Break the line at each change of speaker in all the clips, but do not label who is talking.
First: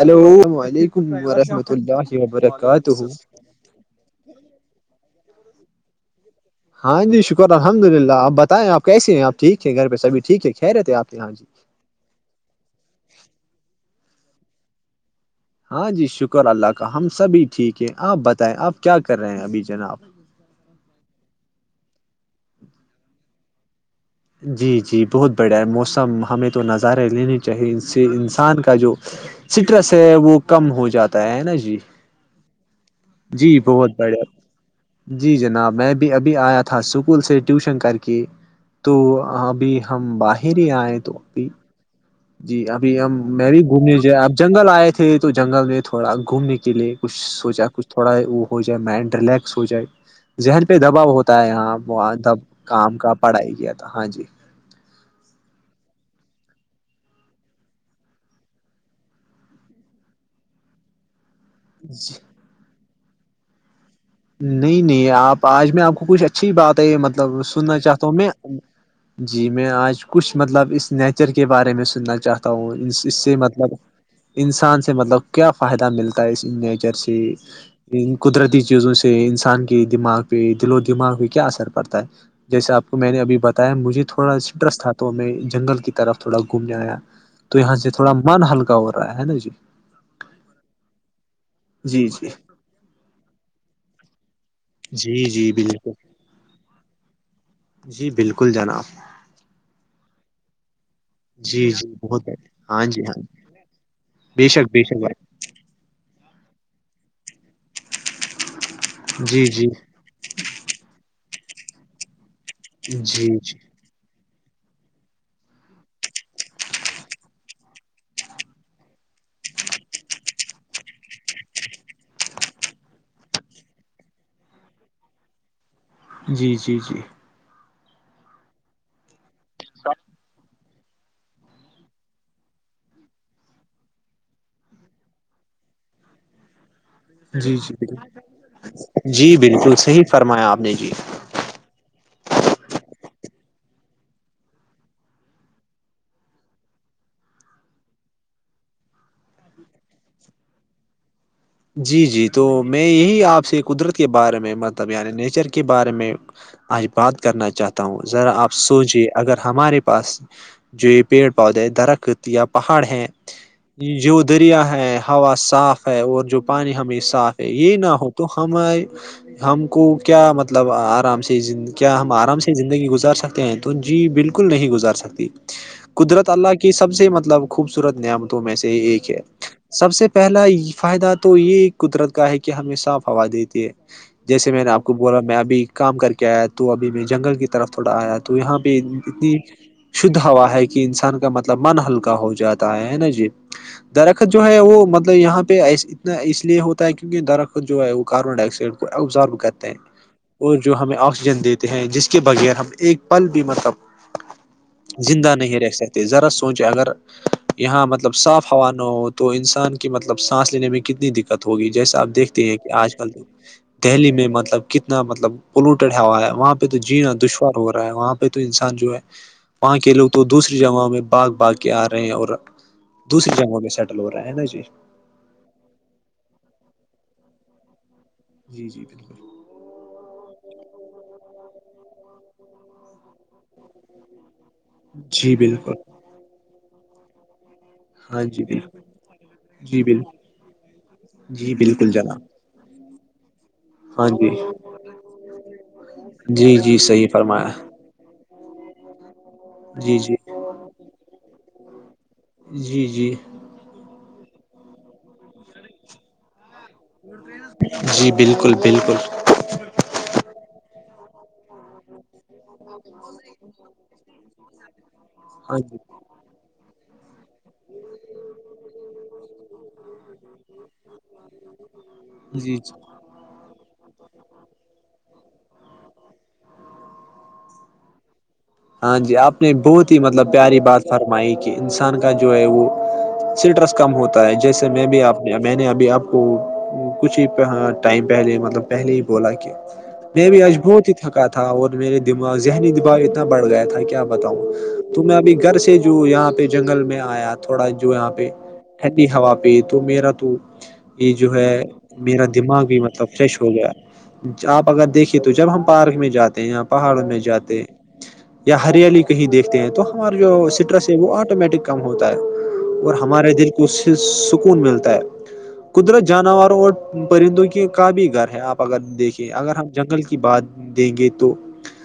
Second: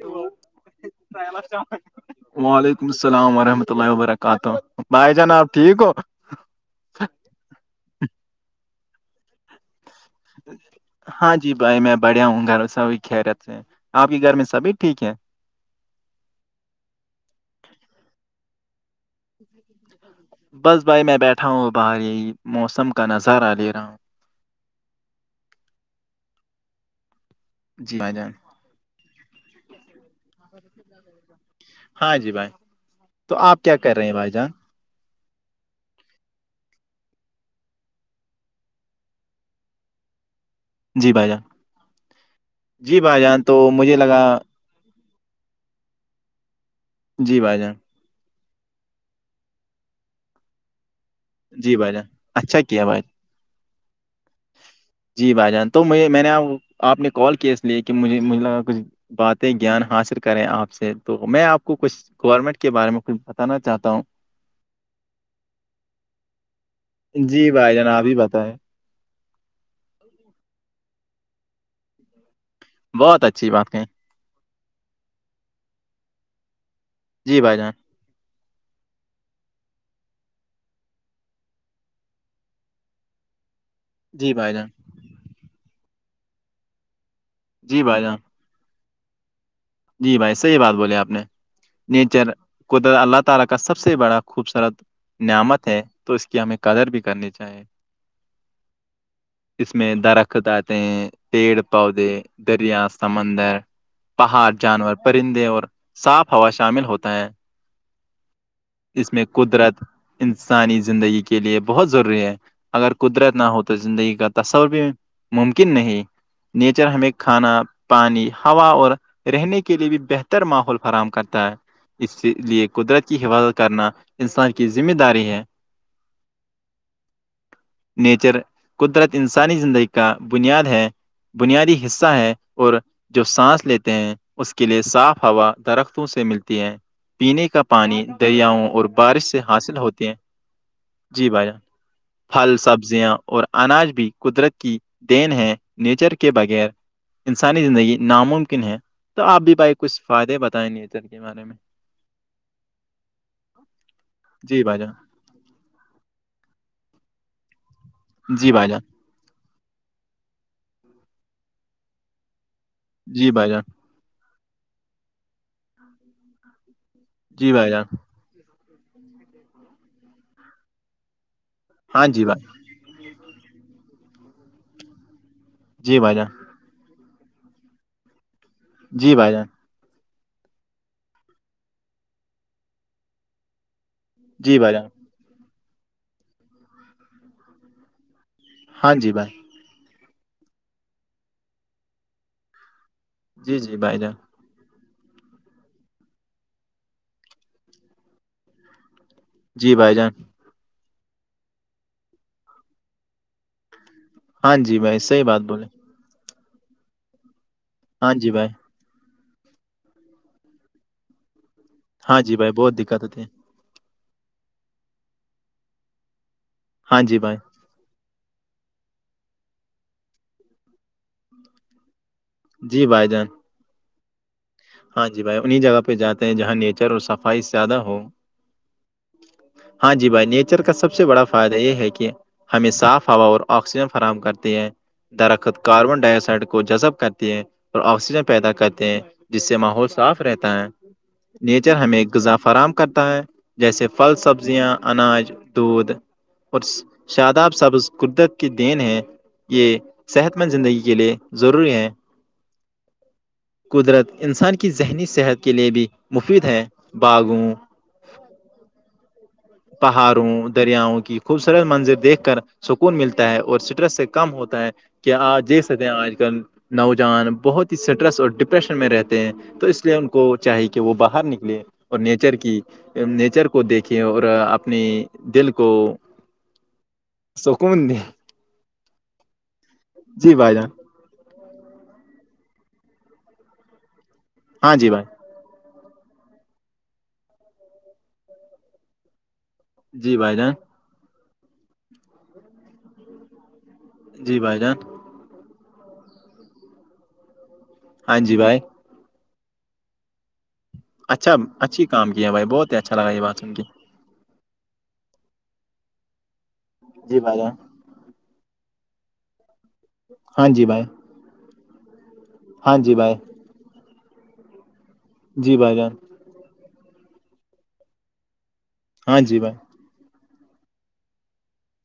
hello السلام علیکم ورحمۃ اللہ
وعلیکم
وبرکاتہ
السلام ورحمۃ اللہ وبرکاتہ کہ تو بھائی جان آپ ٹھیک ہو
ہاں جی شکر الحمد للہ آپ بتائیں آپ کیسے ہیں آ ٹھیک گھر پہ سبھی ٹھیک ہے کہہ رہے تھے آپ یہاں
ہاں جی بھائی میں بڑھیا ہوں گھر سبھی خیرت سے آپ کے گھر میں سبھی ٹھیک ہے
ہاں جی شکر اللہ کا ہم سبھی ٹھیک ہے آپ بتائیں آپ کیا کر رہے ہیں ابھی جناب
بس بھائی میں بیٹھا ہوں وہ باہر یہی موسم کا نظارہ لے رہا ہوں
جی جی بہت بڑھیا ہے موسم ہمیں تو نظارہ ہے لنے چاہے ان
جی
سے
بھائی جان
انسان کا جو سٹریس ہے وہ کم ہو جاتا ہے نا جی
ہاں جی بھائی تو
جی
آپ کیا
بہت
کر رہے ہیں
بڑھیا
بھائی جان
جی جناب میں بھی ابھی آیا تھا اسکول سے ٹیوشن کر کے تو ابھی ہم باہر آئے
جی
تو
بھائی
اب
جان
جی ابھی ہم
بھائی جان
میں
تو
بھی
مجھے
گھومنے جائے
لگا
اب جنگل آئے تھ تھے تو جنگل میں تھوڑا گھومنے کے لیے کچھ
جی بھائی
سوچا
جان
کچھ تھوڑا وہ ہو جائے مائنڈ ریلیکس ہو جائے ذہن پہ دباؤ ہوتا یہاں
جی بھائی
ب
جان
دب
اچھا کیا
کام
بھائی
کا پڑھائی کیا تھا ہاں جی
جی بھائی جان تو مجھے میں نے آپ نے کال کیا اس لیے کہ مجھے مجھے لگا کچھ باتیں گیان حاصل کریں آپ سے تو میں آپ کو کچھ
جی
گورنمنٹ کے بارے میں کچھ بتانا چاہتا ہوں
نہیں نہیں آپ آج میں آپ کو کچھ اچھی بات ہے مطلب
جی بھائی
سننا
جان آپ
چاہتا ہوں
ہی
میں
بتائیں
جی میں آج کچھ مطلب اس نیچر کے بارے میں سننا چاہتا ہ وں اس
بہت
سے
اچھی بات
مطلب
کہیں
انسان سے مطلب کیا فائدہ ملتا ہے اس نیچر سے
جی بھائی جان
قدرتی چیزوں سے انسان کے دماغ پہ دل و دماغ پہ کیا اثر پڑتا ہے جیسے آپ کو میں نے ابھی بتایا مجھ م
جی
تھوڑا
بھائی جان
اسٹرس تھا تو ہمیں جنگل کی طرف تھوڑا گھومنے آیا تو یہاں
جی
سے
بھائی
تھوڑا
جان
من ہلکا ہو رہا ہے نا جی
جی بھائی صحیح بات بولیں اپ نے
جی
نیچر
جی
کو اللہ تعالی کا سب سے بڑا خوبصورت
جی جی
نعمت ہے
بالکل
تو اس کی ہمیں قدر بھی کرنی چاہیے
جی بالکل جناب
اس میں درختت آتے ہیں پیڑ
جی جی
پودے
بہت بڑھیا ہاں
دریا
جی ہاں
سمندر
بے
پہاڑ
شک بے
جانور
شک بھائی
پرندے اور صاف ہوا شامل ہوتا ہے اس میں
جی جی
قدرت انسانی زندگی کے لیے بہت ضروری ہے اگر
جی
قدرت نہ
جی
ہوتا تو زندگی کا تصور بھی ممکن نہیں نیچر ہمیں کھانا پانی ہوا اور رہنے کے لیے بھی بہتر ماحول فراہم کرتا ہے اس لیے قدرت کی حفاظت کرنا انسان کی ذمہ داری ہے
جی جی جی
نیچر قدرت انسانی زندگی کا بنیاد ہے بنیادی حصہ ہے اور جو سانس لیتے ہیں اس کے لیئے صاف ہوا درختوں سے ملتی ہے پینے
جی
کا
جی
پانی دریاؤں اور بارش
جی
سے
بالکل
حاصل
صحیح
ہوتے ہیں
فرمایا آپ نے
جی بھاجان پھل سبزیاں اور اناج بھی قدرت کی دین ہے نیچر کے بغیر انسانی زندگی ناممکن ہے تو آپ بھی بھائی کچھ فائدے بتائیں نچر کے بارے میں
جی جی تو میں یہی آپ سے قدرت کے بارے میں
جی بھائی
مطلب
جان
یعنی نیچر کے کے بارے میں آج بات کرنا چاہتا ہوں ذرا آپ
جی بھائی جان
سوچے اگر ہمارے پاس جو یہ پیڑ پودے درخت یا پہاڑ ہیں
جی بھائی جان
جو دریا ہے ہوا صاف ہے اور جو پانی ہمیں صاف ہے
جی بھائی
یہ
جان
نہ ہو تو ہم ہم کو کیا مطلب آرام سے کیا
ہاں
ہم
جی
آرام
بھائی
سے گزار سکتے ہیں تو جی بالکل نہیں گزار سکتی
جی بھائی جان
قدرت اللہ کے سب سے مطلب خوبصورت نعمتوں میں سے ایک
جی
ہے
بھائی جان
سب سے پہلا یہ فائدہ تو تو یہ قدرت کا ہے کہ ہمیں صاف ہوا دیتی ہے جیسے
جی
میں نے
بھائی جان
آپ کو بولا میں ابھی کام کر کے آیا تو ابھی میں جنگل کی طرف تھوڑا آیا تو یہاں پہ
ہاں جی بھائی
اتنی شھ ہوا ہے کہ انسان کا مطلب من ہلکا ہو جاتا ہے ہے نا جی درخت جو ہے وہ مطلب یہاں پہ ای اس لیے ہوتا ہے کیونکہ درخت جو ہے وہ کاربن ڈائیکسائڈ کو ابزرو کرتے
جی
ہیں
بھائی جان
اور جو ہمیں آکسیجن دیتے ہیں جس کے بغیر ہم ایک پل بھی مطلب
ہاں جی بھائی صحیح
زندہ
بات
نہیں ہے
بولے
رہ سکتے ذرا سونچے اگر یہاں
ہاں
مطلب
جی بھائی
صاف ہوا تو انسان کی مطلب سانس لینے میں کتنی دقت ہوگی جیسا آپ
ہاں جی
دیکھتے
بھائی
ہیں کہ
بہت
آج
دقت
کل
ہوتی
تو
ہے
دہلی میں مطلب کتنا مطلب پولوٹیڈ ہوا ہے وہاں پہ تو
ہاں
جینا
جی بھائی
دشوار ہو رہا ہے وہاں پہ تو انسان جو ہے وہاں کے لوگ تو دوسری جگہوں میں باگ باگ کے آ رہے ہیں اور
جی بھائی جان
دوسری جگہوں میں سیٹل ہو رہا ہے نا جی
ہاں جی بھائی انہیں جگہ پہ جاتے ہیں جہاں نیچر اور صفائی زیادہ ہو
جی جی بالکل
ہاں جی بھائی نیچر کا سب سے بڑا فائدہ یہ ہے کہ ہمیں صاف ہوا اور آکسیجن فراہم کرتے ہیں
جی
درخت
بالکل
کاربن ڈائی آکسائڈ کو جذب کرتے ہیں اور
ہاں
آکسیجن
جی
پیدا
بالکل
کرتے ہیں جس سے
جی
ماحول
بالکل
صاف رہتا ہے
جی
نیچر
بالکل
ہمیں ایک
جناب
غذا فراہم کرتا ہے جیسے
ہاں
پھل
جی
سبزیاں اناج دودھ
جی
اور
جی صحیح فرمایا
شاداب سبز قدت دین ہے یہ
جی جی
صحت مند زندگی کے لیے ضروری ہے
جی جی
قدرت انسان کی ذہنی صحت کے لیے بھی مفید ہے باغوں
جی بالکل بالکل
پہاڑوں دریاؤں کی خوبصورت منظر دیکھ کر سکون ملتا ہے اور اسٹرس سے کم ہوتا ہے کہ آپ
ہاں
دیکھ
جی
سکتے ہیں آج کل نوجوان بہت ہی اسٹریس اور ڈپریشن میں رہتے ہیں تو اس لیے ان کو چاہیے کہ وہ باہر نکلے اور نیچر
جی
کی
جی
نیچر کو دیکھیں اور اور اپنی دل کو سک
ہاں جی آپ نے بہت ہی مطلب
جی بھائی
پیاری
جان
بات فرمائی کہ انسان کا جو ہے وہ سٹرس کم ہوتا ہے جیسے
ہاں
میں
جی
بھی
بھائی
آپ میں نے ابھی آپ کو کچھ ہی ٹائم پہلے مطلب پہلے ہی بولا کہ
جی
میں
بھائی
بھی
جان
اجبو ہی تھکا تھا اور میرے دماغ ذہنی دماغ اتنا بڑھ گیا تھا کہ کیا
جی
بتاؤں
بھائی جان
تو میں ابھی گھر سے جو یہاں پہ جنگل میں آیا تھوڑا جو یہاں
ہاں
پہ
جی بھائی
ٹھنڈی ہوا پہ تو میرا تو یہ جو
اچھا
ہے
اچھی کام
میرا
کیا بھائی
دماغ
بہت ہی
بھی
اچھا
مطلب
لگا یہ بات
فریش ہو
سن کے
گیا آپ اگر دیکھیے تو جب ہم پارک میں جاتے ہیں یا پہاڑ میں
جی بھائی جان
جاتے ہیں یا ہریالی کہیں دیکھتے ہیں تو ہمارا جو
ہاں جی بھائی
سٹرس ہے وہ آٹومیٹک ک ہوتا ہے
ہاں
اور
جی بھائی
ہمارے دل کو سکون ملتا ہے
جی بھائی جان
قدرت جانوروں اور پرندوں کے کا بھی گھر ہے آپ اگر
ہاں
دیکھییں
جی بھائی
اگر ہم جنگل کی بات دیں گے تو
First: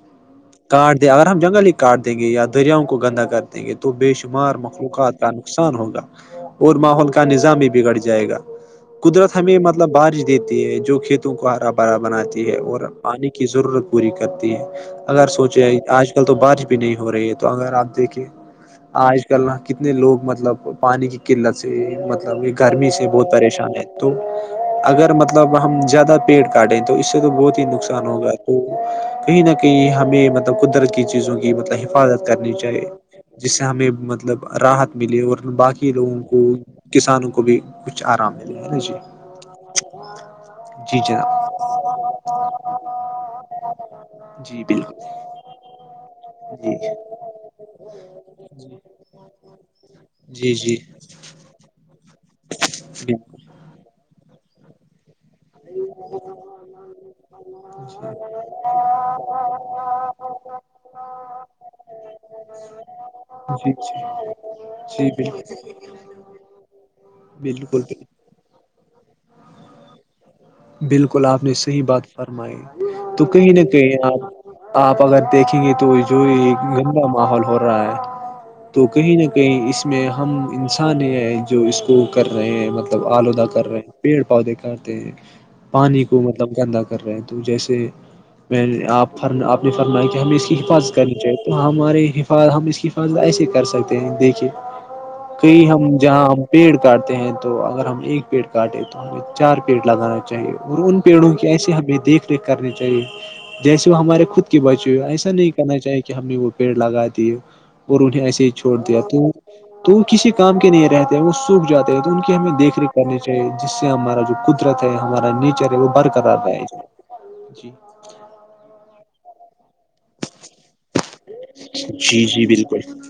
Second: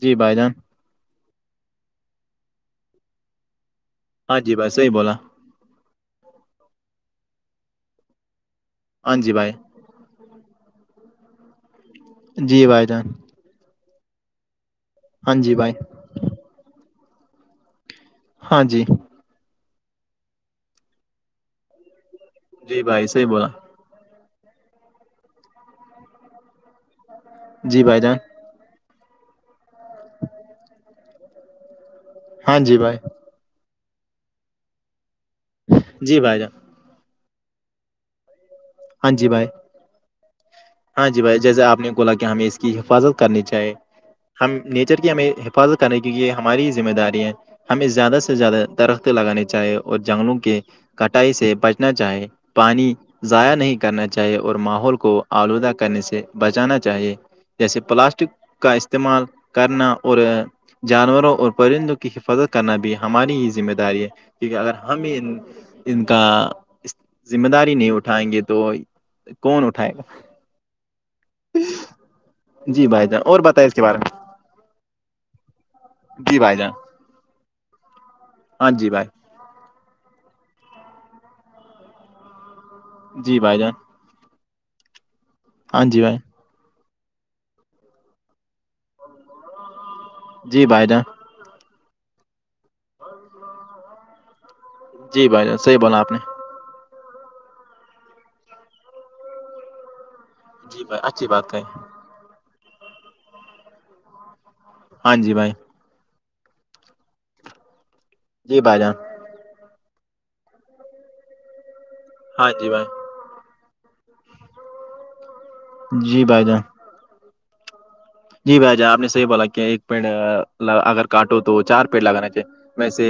جی بھائی جان
کاٹ دیں اگر ہم جنگلی ہی کاٹ دیں گے یا دریاؤ کو گندہ کر دیں گے تو بے
ہاں
شمار
جی بھائی صحیح بولا
مخلوقات کا نقان ہوگا اور ماحول کا نظام بھی بگڑ جائے گا
ہاں جی
قدرت
بھائی
ہمیں م مطلب بارش دیتی ہے جو کھیتوں کو ہرا بھرا بناتی ہے
جی
اور
بھائی جان
پانی ضرورت پوری کرتی ہے اگر
ہاں
سوچ
جی بھائی
آج کل تو بارش بھی نہیں ہو رہی ہے تو اگر آپ دیکھے
ہاں جی
آج چنا کتنے لوگ مطلب پانی کی قلت سے مطلب یہ
جی
گرمی
بھائی
سے
صحیح
بہت
بولا
پریشان ہے تو اگر مطلب ہم زیادہ پیڑ کاٹیں تو اس سے تو بہت ہی
جی بھائی
نقصان
جان
ہوگا تو کہیں نہ کہیں ہمیں مطلب قدرت کی چیزوں کی مطلب حفاظت کرنی
ہاں جی
چاہیے
بھائی
جس سے ہمیں مطلب راحت ملیے اور باقی
جی
لوگوں
بھائی
کو
جان
کسانوں کو بھی کچھ آرام ملے ہے نا جی
ہاں بھائی ہاں جی بھائی جیسے آپ نے بولا کہ ہمیں اس کی حفاظت کرنی چاہے ہم
جی
نیچر
بالکل
کی ہمیں پل کرنے کی یہ ہماری
جی
ذمہ داری ہے ہمیں زیادہ سے زیادہ
جی
درخت لگانانی چاہیے اور جنگلوں
جی
کے
جی
کٹائی سے بچنا چاہے پانی ضائع نہیں کرنا چاہے اور ماحول کو آلودہ کرنے سے بچانا چاہیے جیسے پلاسٹک کا استعمال کرنا اور جانوروں اور پرندوں کے کی حفاظت کرنا بھی ہماری یہ ذمہ
جی
داری ہے کیونکہ اگر
جی جی
ہمیں ان
بالکل
ان کا ذمہ داری نہیں
بالکل
اٹھائیں گے تو کون اٹھائے گا
بالکل آپ نے صحیح بات فرمائی
گا جی بھائی جان
تو
اور
کہیں نہ
بتائیں اس کے بارے
کہیں
میں
آپ آپ اگر دیکھیں گے تو جو
جی بھائی جان
یہند کا ماحول ہو رہا ہے
ہاں
تو
جی بھائی
کہیں نہ کہ اس میں ہم انسان ہے جو اس کو کر رہے ہیں مطلب
جی
آلودہ
بھائی
کر
جان
رہے ہیں پیڑ پودے کتے ہیں
ہاں جی
پانی
بھائی
کو م دم گندا کر رہے ہیں تو جیسے میں نے آپ فر آپ فرمیا کہ ہمیں اس کی
جی بھائی
حفاظت
جان
کرنی چاہیے ہمارے حفاظت ہم اس کی حفاظت ایسے کر سکتے ہیں دیکھیے
جی بھائی جان
کہئی
صحیح
ہم
بولا آپ نے
جہاں پیڑ کاٹتے ہیں تو اگر ہم ایک پیڑ کاٹے تو ہمیں چار پیڑ لگانا چاہیے اور
جی بھائی
ان
اچھی
پیڑوں کی
بات کہی
ایسے ہمیں دیکھ ریکھ کرنی چاہیے جیسے وہ ہمارے خود کے بچے ہوئے
ہاں
ایسا
جی
نہیں
بھائی
کرنا چاہی کہ ہم نے وہ پیڑ لگا دیے اور انہیں ایسے ہی
جی
چھوڑ
بھائی جان
دیا تو تو وہ کسی کام کے نہیں رہتے ہیں وہ سوکھ جاتے ہیں تو ان کی ہمیں
ہاں جی
دیکھ ریکھ کرنے جس سے ہمارا جو قدرت ہے ہمارا نیچر ہے وہ
بھائی جی
برقرار
بھائی
رہ
جان
ہے جی
جی بھائی جا آپ نے سےیح بولا کیا ایک پڑ اگر کاٹو تو چار پیڑ
جی
لگانا
جی
چاہیے
بالکل
میںس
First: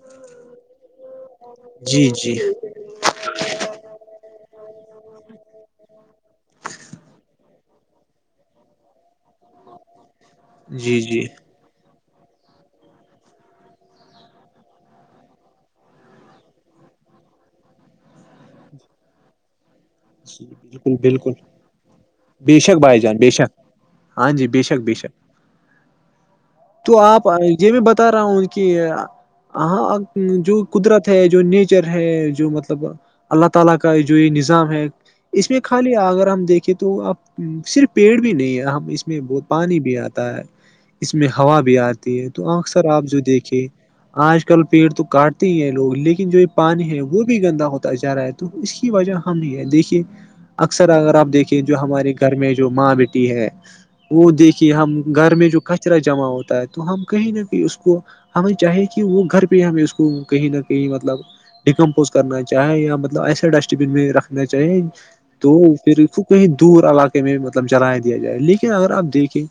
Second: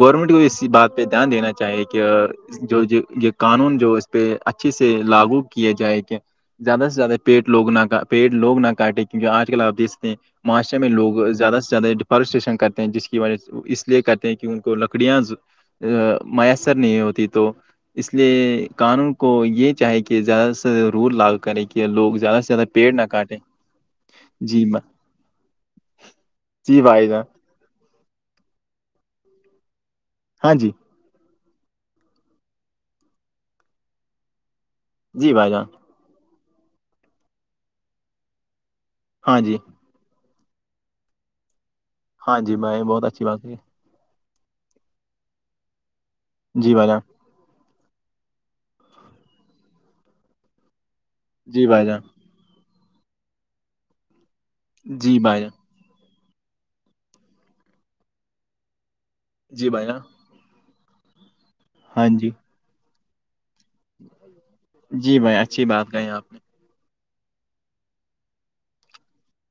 گورنمنٹ کی اسی بات پہ دھیان دینا چاہیے کہ
جی جی
جو یہ قانون جو اس پہ اچھے سے لاگو کیے جائے کہ زیادہ سے زیادہ پیٹ لگ نہ پیٹ لوگ نہ کاٹے کیونکہ آج کل آپ دیک ستے ہیں معاشرے میں
جی جی
لوگ زیادہ سے زیادہ فارسٹیشن کرتے ہیں جس کی وجہ سے اس لیے کرتے ہیں کہ ان کو لکڑیاں میسر نہیں ہوتی تو اس لیے قانون کو یہ چاہیں کہ
جی
زیادہ سے زیادہ
بالکل
رول
بالکل
لاو کریں کہ لوگ زیادہ سے
بے
زیادہ
شک
پیڑ
بھائی
نہ
جان بے
کاٹیں
شک ہاں جی بے شک بے شک
جی
تو
بھائی جان
آپ یہ بھی بتا رہا ہوں ان کی ہاں
ہاں
جو
جی
قدرت جو نیچر ہے جو مطلب اللہ تعالی کا جو ہے نظام ہے
جی
اس
بھائی
میں
جان
خالی اگر ہم دیکھیں تو اب صرف پیڑ بھی نہیں ہے ہم اس اس میں
ہاں
بہت
جی
پانی بھی آتا ہے اس میں ہوا بھی آتی ہے
ہاں
تو
جی بھائی
اکثر آپ
بہت
جو
اچھی بات ہے
دیکھے آج کل پیڑ تو کاٹتے ہی ہیں لوگ لیکن جو یہ
جی بھائی
پانی
جان
ہے وہ بھی گندا ہوتا جا رہا ہے تو اس کی وجہ ہم ہی ہے دیکھیے اکثر اگر آپ دیکھیں
جی
جو
بھائی جان
ہمارے گاؤ گھر میں جو ماں بیٹی ہے وہ دیکھیے ہم
جی
گھر
بھائی
میں
جان
جو کچ کچرا جمع ہوتا ہے تو ہم کہیں نہ کہیں اس کو ہمیں چاہیے کہ وہ گھر پہ
جی
ہمیں
بھائی
اس
جان
کو کہیں نہ کہیں مطلب
ہاں
ڈیکمپوز
جی
کرنا چاہے یا مطلب ایسے ڈسٹبین میں رکھنا چاہیے
جی بھائی
تو
اچھی بات
پھر
آپ نے
کہیں دور علاقے میں مطلب جلائے دیا جائے لیکن اگر آپ دیکھیں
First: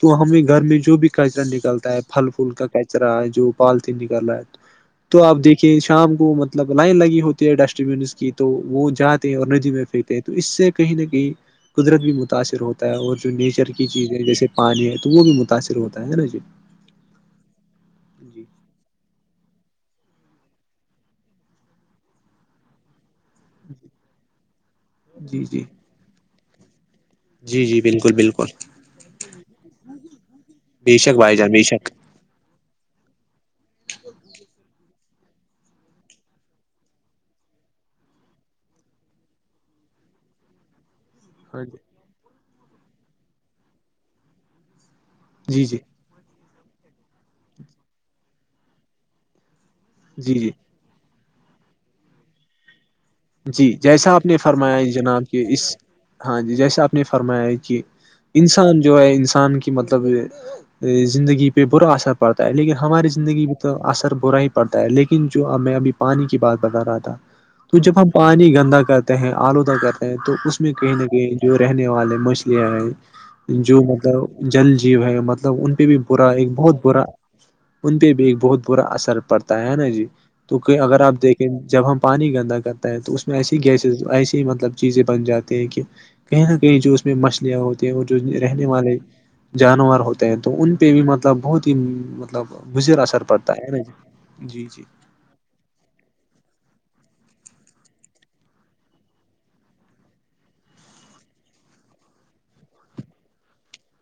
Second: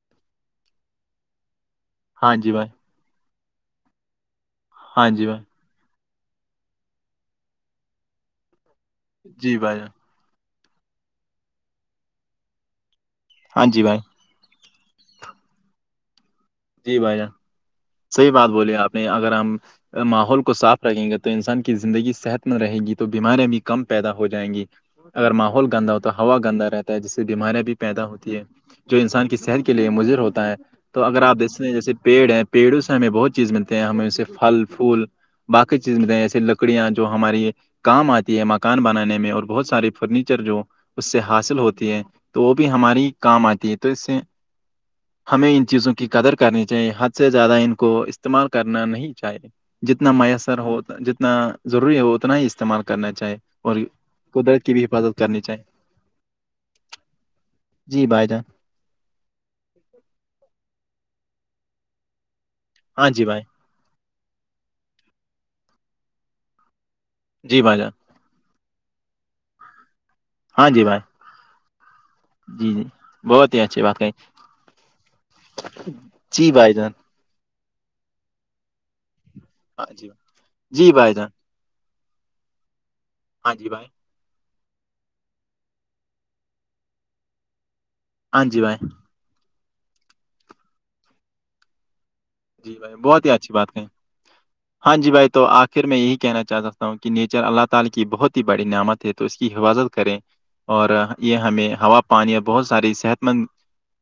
تو ہمیں گھر میں جو بھی کچرا نکلتا ہے پھل
ہاں
فول
جی
کا
بھائی
کچرا ہے جو پالت نکل رہا ہے
ہاں
تو
جی
آپ
بھائی
دیکھ کہ شام کو مطلب لائن لگی ہوتی ہے ڈسٹ بینس کی تو وہ جاتے ہیں اور
جی
ندی
بھائی
میں
جان
پھینتے تو اس سے کہیں نہ کہیں قدرت بھی متاثر ہوتا ہے اور جو نیچر
ہاں جی
کی
بھائی
چیزیں جیسے پانی ہے تو وہ بھی متاثر ہوتا ہے نا جی
جی بھائی جان صحیح
جی
بات بولی آپ نے اگر ہم ماحول کو صاف رکھیں گے تو انسان کی زندگی صحت مند رہے گی تو بیماریاں بھی کم پیدا ہو جائیں گی اگر
جی جی
ماحول گندا ہو تو ہوا گندا رہتا جس سے بیماریاں
جی
بھی
جی
پیدا
بالکل
ہوتی ہیں
بالکل
جو انسان کی صحت کے لیے مضر ہوتا ہے
بے
تو
شک
اگر آپ
بھائی جان
دیکھ
بے شک
پیڑ ہیں پیڑوں سے ہمیں بہت چیز ملتے ہیں ہمیں اس سے پھل پھول باقی چیز میں جیسے لکڑیاں جو ہماری کام آتی ہے مکان بنانے میں اور بہت سارے فرنیچر جو اس سے حاصل
ہاں جی
ہوتی ہے تو وہ بھی ہماری کام آتی ہے تو اس سے ہمیں
جی
ان
جی
چیزوں کی قدر کرنی چاہیے حد سے زیادہ ان کو استعمال کرنا نہیں چاہیے جتنا
جی جی
میسر ہو جتنا ضروری ہو اتنا ہی استعمال کرنا چاہیے
جی
اور
جیسا آپ نے
قدرت کی
فرمایا
بھی حفاظت
جناب
کرنی
کہ
چاہیے
اس ہاں جی جیسا آپ نے فرمایا ہے کہ
جی بھائی جان
انسان جو ہے انسان کے مطلب زندگی پہ برا اثر پڑتا ہے لیکن ہماری
ہاں جی بھائی
زندگی میں تو اثر برا ہی پڑتا ہے لیکن جوب میں ابھی پانی کی بات بتا رہا تھا
جی بھائی
تو
جان
جب ہم پانی گندا کرتے ہیں آلودہ کرتے ہیں تو اس
ہاں
میں
جی
کہیں
بھائی
نہ کہیں جو رہنے والے مش لیا
جی جی بہت ہی
ہے جو
اچھی بات کہیں
مطلب جل جیو ہے مطلب ان پہ بھی برا ایک
جی بھائی
بہت
جان
برا ان پہ بھی ایک بہت برا اثر پڑتا ہے
ہاں
نا جی
بھائی،
توک
جی
اگر آپ
بھائی جان
دیکھ جب ہم پانی گندا کرتا ہے تو اس میں
ہاں
ایسی
جی بھائی
گیسز ایسی مطلب چیزیں بن جاتے ہیں کہ کہیں نہ کہیں جو اس میں مچھلیاں ہوتی ہیں اور جو
ہاں جی
رہنے
بھائی
والے جانور ہوتے ہیں تو ان پہ بھی مطلب بہت ہی مطلب
جی بھائی
مضر اثر
بہت ہی
پڑتا
اچھی
ہے
بات
نا
کہیں
جی
ہاں جی بھائی تو آ پھر میں یہی کہنا چاہتا ہوں کہ نیچر اللہ تعالی کی بہت ہی بڑی نعمت ہے تو اس کی حفاظت کریں اور یہ ہمیں ہوا پانی اور بہت ساری صحت مند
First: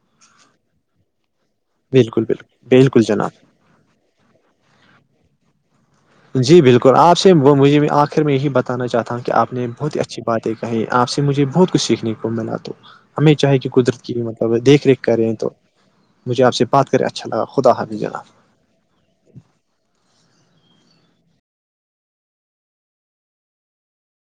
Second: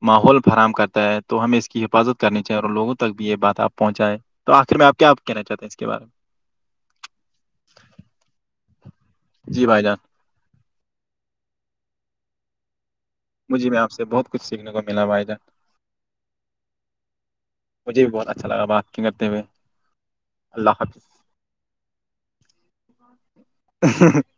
ماحول فراہم کرتا ہے تو ہمیں اس کی حفاظت
بالکل
کرنی
بالکل
چاہیے اور لوگوں
بالکل
تک بھی یہ
جناب
بات آپ پہنچا ہے تو آخر میں آپ کیا کہنا چاہتے ہیں اس کے بارے میں
جی بالکل آپ سے مجھے آخر میں یہی بتانا چاہتا ہوں کہ آپ
میں جی
نے
بھائی
بہت
جان
ہی اچھی باتیں کہیں آپ سے مجھے بہت کچھ سیکھنے کو ملا تو ہمیں چاہے کہ
مجھے میں آپ
قدرت
سے
کی
بہت کچھ
مطلب
سیکھنے کو
دیکھ ریکھ
ملا بھائی
کریں
جان
تو مجھےپ سے بات کریں اچھا لگا خدا بھی جناب
ال بات کرتے ہوئے اللہ حافظ ای [inaudible] ہ [unintelligible]